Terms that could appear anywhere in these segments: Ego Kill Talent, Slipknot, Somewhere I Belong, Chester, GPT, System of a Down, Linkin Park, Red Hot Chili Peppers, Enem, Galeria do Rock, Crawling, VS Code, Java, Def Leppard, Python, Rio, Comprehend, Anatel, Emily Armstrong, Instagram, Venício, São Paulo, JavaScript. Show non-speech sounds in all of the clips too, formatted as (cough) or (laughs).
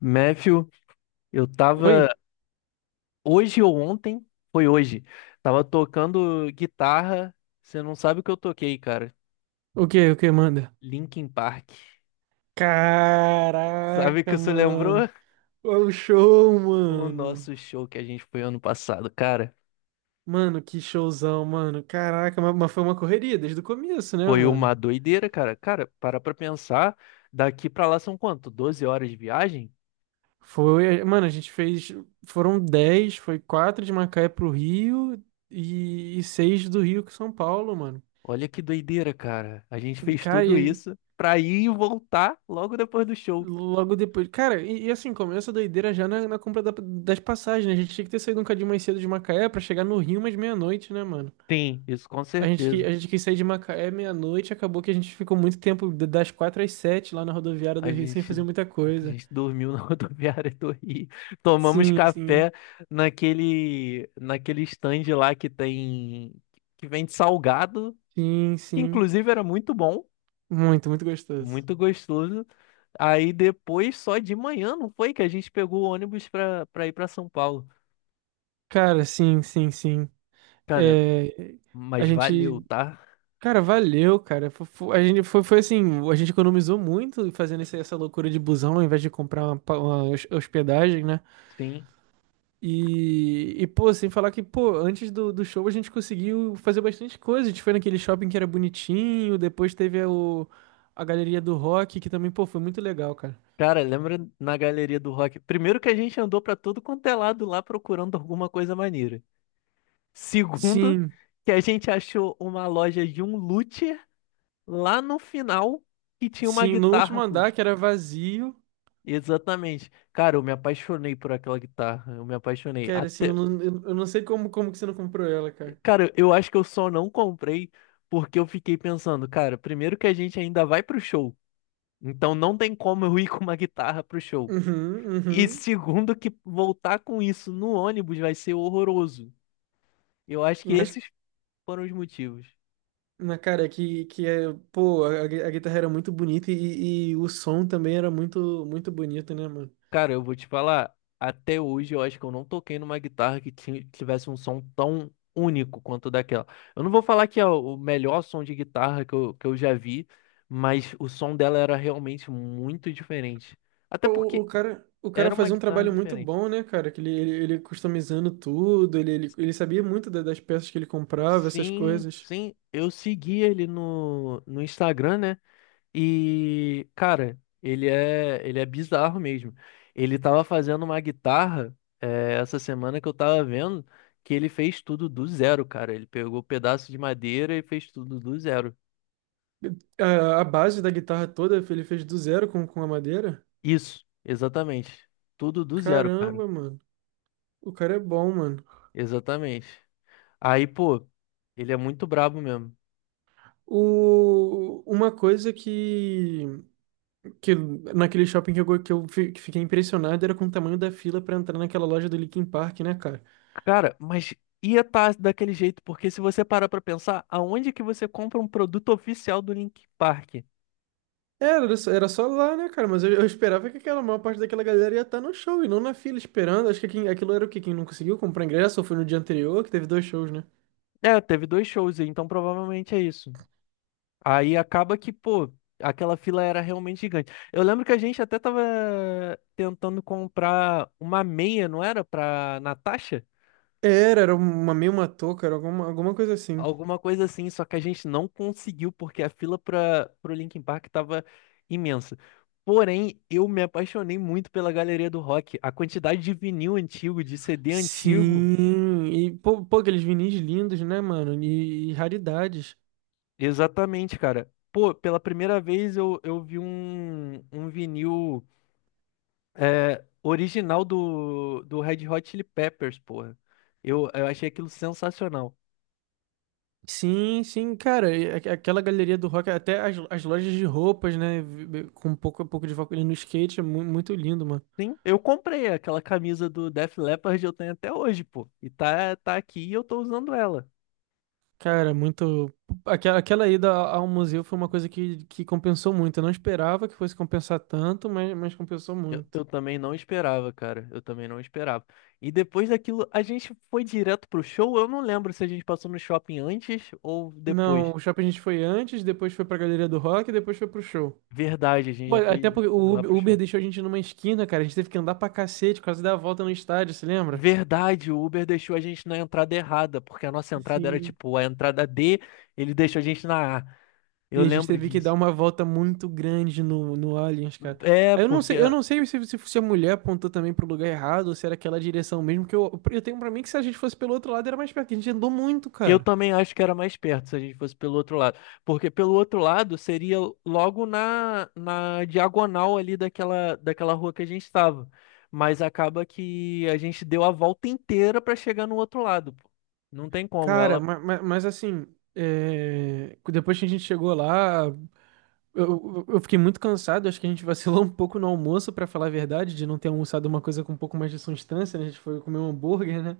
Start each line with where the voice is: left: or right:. left: Matthew, eu
right: Oi?
left: tava hoje ou ontem, foi hoje, tava tocando guitarra. Você não sabe o que eu toquei, cara.
right: O que manda?
left: Linkin Park. (laughs) Sabe o que
right: Caraca,
left: você
right: mano.
left: lembrou?
right: Olha o show,
left: O
right: mano.
left: nosso show que a gente foi ano passado, cara.
right: Mano, que showzão, mano. Caraca, mas, foi uma correria desde o começo, né,
left: Foi
right: mano?
left: uma doideira, cara. Cara, para pra pensar, daqui pra lá são quanto? 12 horas de viagem?
right: Foi, mano, foram 10, foi quatro de Macaé pro Rio e, 6 do Rio com São Paulo, mano.
left: Olha que doideira, cara. A gente fez
right: Cara,
left: tudo
right: e
left: isso pra ir e voltar logo depois do show.
right: logo depois, cara, e assim, começa a doideira já na compra das passagens, né? A gente tinha que ter saído um cadinho mais cedo de Macaé pra chegar no Rio mais meia-noite, né, mano?
left: Sim, isso com certeza.
right: A gente quis sair de Macaé meia-noite, acabou que a gente ficou muito tempo das quatro às sete lá na rodoviária do
left: A
right: Rio sem
left: gente,
right: fazer muita
left: a
right: coisa.
left: gente dormiu na (laughs) rodoviária do Rio. Tomamos
right: Sim,
left: café
right: sim,
left: naquele stand lá que tem, que vende salgado,
right: sim,
left: que
right: sim.
left: inclusive era muito bom,
right: Muito, muito gostoso.
left: muito gostoso. Aí depois, só de manhã, não foi que a gente pegou o ônibus pra ir pra São Paulo.
right: Cara, sim, sim, sim.
left: Cara,
right: É, a
left: mas valeu,
right: gente.
left: tá?
right: Cara, valeu, cara. A gente foi, foi assim, a gente economizou muito fazendo essa loucura de busão ao invés de comprar uma hospedagem, né?
left: Sim.
right: Pô, sem falar que, pô, antes do show a gente conseguiu fazer bastante coisa. A gente foi naquele shopping que era bonitinho, depois teve a galeria do rock, que também, pô, foi muito legal, cara.
left: Cara, lembra na galeria do rock? Primeiro que a gente andou pra todo quanto é lado lá procurando alguma coisa maneira. Segundo,
right: Sim,
left: que a gente achou uma loja de um luthier lá no final que tinha uma
right: sim, no último
left: guitarra
right: andar,
left: acústica.
right: que era vazio,
left: Exatamente. Cara, eu me apaixonei por aquela guitarra. Eu me apaixonei.
right: cara, assim,
left: Até...
right: eu não sei como, como que você não comprou ela, cara.
left: Cara, eu acho que eu só não comprei porque eu fiquei pensando, cara, primeiro que a gente ainda vai pro show. Então não tem como eu ir com uma guitarra pro show.
right: Uhum,
left: E
right: uhum.
left: segundo, que voltar com isso no ônibus vai ser horroroso. Eu acho que
right: Mas,
left: esses foram os motivos.
right: na cara, que é, pô, a guitarra era muito bonita e o som também era muito, muito bonito, né, mano?
left: Cara, eu vou te falar, até hoje eu acho que eu não toquei numa guitarra que tivesse um som tão único quanto daquela. Eu não vou falar que é o melhor som de guitarra que eu já vi, mas o som dela era realmente muito diferente. Até
right: Pô,
left: porque
right: o cara
left: era uma
right: fazia um
left: guitarra
right: trabalho muito
left: diferente.
right: bom, né, cara? Que ele customizando tudo, ele sabia muito das peças que ele comprava, essas
left: Sim,
right: coisas.
left: sim, eu segui ele no Instagram, né? E, cara, ele é bizarro mesmo. Ele tava fazendo uma guitarra, essa semana que eu tava vendo, que ele fez tudo do zero, cara. Ele pegou um pedaço de madeira e fez tudo do zero.
right: A base da guitarra toda ele fez do zero com a madeira.
left: Isso, exatamente. Tudo do zero, cara.
right: Caramba, mano. O cara é bom, mano.
left: Exatamente. Aí, pô, ele é muito brabo mesmo.
right: O, uma coisa que naquele shopping que eu, go- que eu fi- que fiquei impressionado era com o tamanho da fila pra entrar naquela loja do Linkin Park, né, cara?
left: Cara, mas ia estar daquele jeito, porque se você parar pra pensar, aonde que você compra um produto oficial do Linkin Park?
right: Era só lá, né, cara? Mas eu esperava que aquela maior parte daquela galera ia estar no show e não na fila esperando. Acho que aquilo era o quê? Quem não conseguiu comprar ingresso ou foi no dia anterior, que teve dois shows, né?
left: É, teve dois shows, aí, então provavelmente é isso. Aí acaba que, pô, aquela fila era realmente gigante. Eu lembro que a gente até tava tentando comprar uma meia, não era? Pra Natasha?
right: Era uma touca, era alguma, alguma coisa assim.
left: Alguma coisa assim, só que a gente não conseguiu porque a fila para pro Linkin Park tava imensa. Porém, eu me apaixonei muito pela galeria do rock. A quantidade de vinil antigo, de CD antigo.
right: Sim, e pô, pô, aqueles vinis lindos, né, mano? E raridades.
left: Exatamente, cara. Pô, pela primeira vez eu vi um vinil. É, original do Red Hot Chili Peppers, porra. Eu achei aquilo sensacional.
right: Sim, sim, cara, e aquela galeria do rock, até as, as lojas de roupas, né, com um pouco de foco ali no skate, é muito lindo, mano.
left: Sim, eu comprei aquela camisa do Def Leppard, eu tenho até hoje, pô. E tá aqui e eu tô usando ela.
right: Cara, muito. Aquela, aquela ida ao museu foi uma coisa que compensou muito. Eu não esperava que fosse compensar tanto, mas compensou
left: Eu,
right: muito.
left: eu também não esperava, cara. Eu também não esperava. E depois daquilo, a gente foi direto pro show. Eu não lembro se a gente passou no shopping antes ou depois.
right: Não, o shopping a gente foi antes, depois foi pra Galeria do Rock, e depois foi pro show.
left: Verdade, a gente
right: Pô,
left: já
right: até
left: foi
right: porque
left: lá pro
right: O Uber
left: show.
right: deixou a gente numa esquina, cara. A gente teve que andar pra cacete, quase dar a volta no estádio, se lembra?
left: Verdade, o Uber deixou a gente na entrada errada, porque a nossa entrada era
right: Sim.
left: tipo a entrada D, ele deixou a gente na A. Eu
right: E a gente
left: lembro
right: teve que dar
left: disso.
right: uma volta muito grande no Aliens, cara.
left: É,
right: Aí
left: porque
right: eu não sei se a mulher apontou também pro lugar errado ou se era aquela direção mesmo, que eu tenho pra mim que se a gente fosse pelo outro lado era mais perto, que a gente andou muito,
left: eu
right: cara.
left: também acho que era mais perto se a gente fosse pelo outro lado. Porque pelo outro lado seria logo na diagonal ali daquela rua que a gente estava. Mas acaba que a gente deu a volta inteira para chegar no outro lado. Pô. Não tem como,
right: Cara,
left: ela.
right: mas, assim, é, depois que a gente chegou lá, eu fiquei muito cansado, acho que a gente vacilou (laughs) um pouco no almoço, pra falar a verdade, de não ter almoçado uma coisa com um pouco mais de substância, né? A gente foi comer um hambúrguer, né?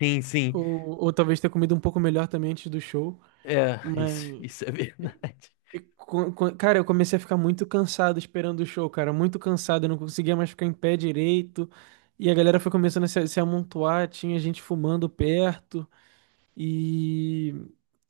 left: Sim, sim.
right: Ou talvez ter comido um pouco melhor também antes do show.
left: É, isso,
right: Mas.
left: isso é (laughs) verdade.
right: Cara, eu comecei a ficar muito cansado esperando o show, cara. Muito cansado, eu não conseguia mais ficar em pé direito. E a galera foi começando a se, se amontoar, tinha gente fumando perto. E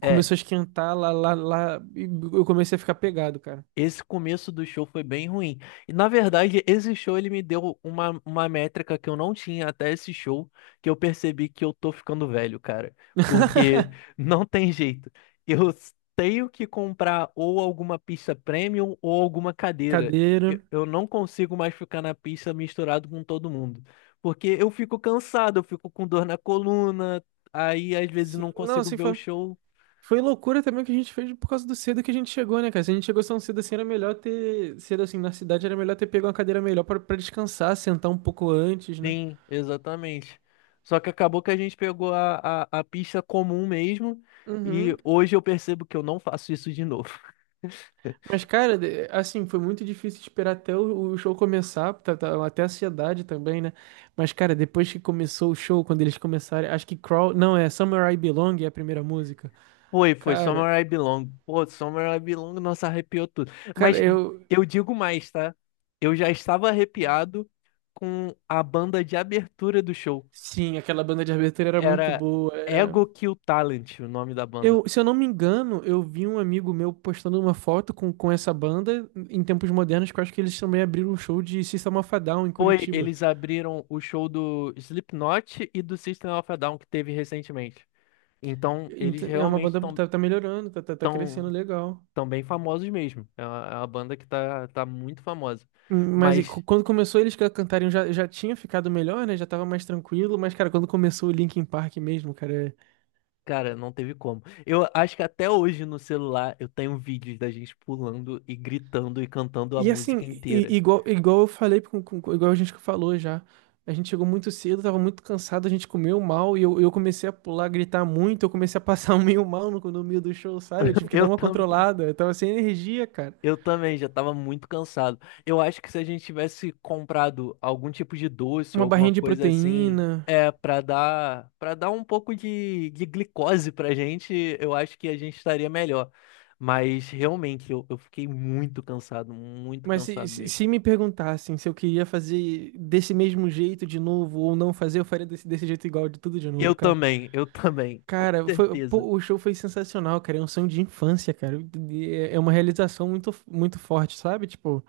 left: É.
right: começou a esquentar lá. E eu comecei a ficar pegado, cara.
left: Esse começo do show foi bem ruim. E na verdade, esse show ele me deu uma métrica que eu não tinha até esse show, que eu percebi que eu tô ficando velho, cara. Porque (laughs) não tem jeito. Tenho que comprar ou alguma pista premium ou alguma cadeira.
right: Cadeira.
left: Eu não consigo mais ficar na pista misturado com todo mundo. Porque eu fico cansado, eu fico com dor na coluna, aí às vezes
right: Sim,
left: não
right: não,
left: consigo
right: assim,
left: ver o
right: foi,
left: show.
right: foi loucura também que a gente fez por causa do cedo que a gente chegou, né, cara? Se a gente chegou tão cedo assim, era melhor ter. Cedo assim, na cidade, era melhor ter pego uma cadeira melhor pra descansar, sentar um pouco antes, né?
left: Sim, exatamente. Só que acabou que a gente pegou a pista comum mesmo. E
right: Uhum.
left: hoje eu percebo que eu não faço isso de novo. (laughs)
right: Mas, cara, assim, foi muito difícil esperar até o show começar, até a ansiedade também, né? Mas, cara, depois que começou o show, quando eles começaram, acho que Crawl, não, é Somewhere I Belong é a primeira música.
left: Foi, foi
right: Cara,
left: Somewhere I Belong. Pô, Somewhere I Belong, nossa, arrepiou tudo.
right: cara,
left: Mas
right: eu,
left: eu digo mais, tá? Eu já estava arrepiado com a banda de abertura do show.
right: sim, aquela banda de abertura era muito
left: Era
right: boa, era...
left: Ego Kill Talent, o nome da banda.
right: Eu, se eu não me engano, eu vi um amigo meu postando uma foto com essa banda em tempos modernos, que eu acho que eles também abriram um show de System of a Down em
left: Foi,
right: Curitiba.
left: eles abriram o show do Slipknot e do System of a Down que teve recentemente. Então, eles
right: É uma
left: realmente
right: banda que tá melhorando, tá crescendo
left: tão,
right: legal.
left: tão bem famosos mesmo. É uma banda que tá muito famosa.
right: Mas
left: Mas,
right: quando começou eles a cantarem já, já tinha ficado melhor, né? Já tava mais tranquilo, mas, cara, quando começou o Linkin Park mesmo, cara.
left: cara, não teve como. Eu acho que até hoje no celular eu tenho vídeos da gente pulando e gritando e cantando a
right: E
left: música
right: assim,
left: inteira.
right: igual, igual eu falei, igual a gente que falou já. A gente chegou muito cedo, tava muito cansado, a gente comeu mal e eu comecei a pular, gritar muito, eu comecei a passar (laughs) meio mal no meio do show, sabe? Eu tive
left: (laughs)
right: que dar
left: Eu,
right: uma
left: tam-
right: controlada, eu tava sem energia, cara.
left: Eu também já estava muito cansado. Eu acho que se a gente tivesse comprado algum tipo de doce ou
right: Uma
left: alguma
right: barrinha de
left: coisa assim,
right: proteína.
left: é para dar um pouco de glicose pra gente, eu acho que a gente estaria melhor. Mas realmente eu fiquei muito
right: Mas
left: cansado mesmo.
right: se me perguntassem se eu queria fazer desse mesmo jeito de novo ou não fazer, eu faria desse jeito igual de tudo de novo, cara.
left: Eu também, com
right: Cara, foi,
left: certeza.
right: pô, o show foi sensacional, cara. É um sonho de infância, cara. E é uma realização muito, muito forte, sabe? Tipo,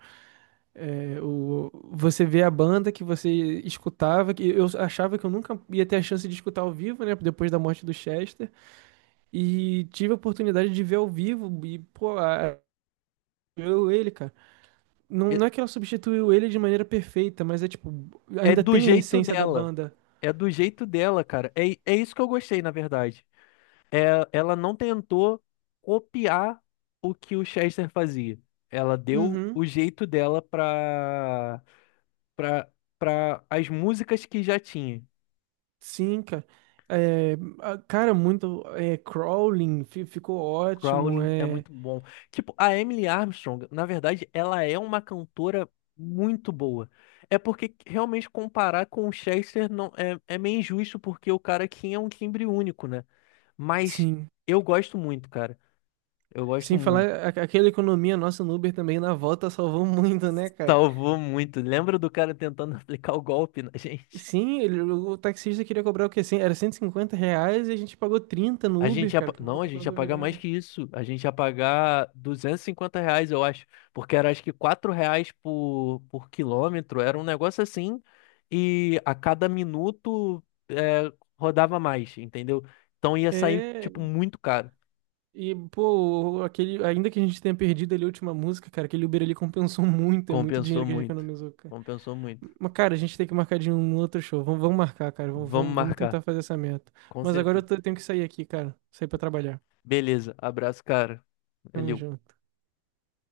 right: é, o, você vê a banda que você escutava, que eu achava que eu nunca ia ter a chance de escutar ao vivo, né? Depois da morte do Chester. E tive a oportunidade de ver ao vivo e, pô, a- eu ele, cara. Não,
left: E-
right: não é que ela substituiu ele de maneira perfeita, mas é tipo,
left: É
right: ainda
left: do
right: tem a
left: jeito
right: essência da
left: dela,
right: banda.
left: é do jeito dela, cara. É, é isso que eu gostei, na verdade. Ela não tentou copiar o que o Chester fazia. Ela deu o
right: Uhum,
left: jeito dela para para as músicas que já tinha.
right: sim, cara. É, cara, muito. É, Crawling ficou ótimo.
left: Crawling é
right: É,
left: muito bom. Tipo, a Emily Armstrong, na verdade, ela é uma cantora muito boa. É porque realmente comparar com o Chester não é, é meio injusto porque o cara aqui é um timbre único, né? Mas
right: sim.
left: eu gosto muito, cara. Eu gosto
right: Sem falar,
left: muito.
right: aquela economia nossa no Uber também na volta salvou muito, né, cara?
left: Salvou muito. Lembra do cara tentando (laughs) aplicar o golpe na gente?
right: Sim, o taxista queria cobrar o quê? Era R$ 150 e a gente pagou 30 no
left: A gente
right: Uber,
left: ia...
right: cara, pra
left: Não, a
right: voltar pra
left: gente ia pagar mais
right: rodoviária.
left: que isso. A gente ia pagar R$ 250, eu acho. Porque era acho que R$ 4 por quilômetro. Era um negócio assim. E a cada minuto é, rodava mais, entendeu? Então ia sair,
right: É,
left: tipo, muito caro.
right: e, pô, aquele, ainda que a gente tenha perdido ali a última música, cara, aquele Uber ali compensou (laughs) muito, é muito
left: Compensou
right: dinheiro que a gente
left: muito.
right: economizou, cara.
left: Compensou muito.
right: Mas, cara, a gente tem que marcar de um outro show. Vamos, vamos marcar, cara.
left: Vamos
right: Vamos tentar
left: marcar,
right: fazer essa meta.
left: com
right: Mas agora eu
left: certeza.
right: tenho que sair aqui, cara. Sair pra trabalhar.
left: Beleza, abraço, cara.
right: Tamo
left: Valeu.
right: junto.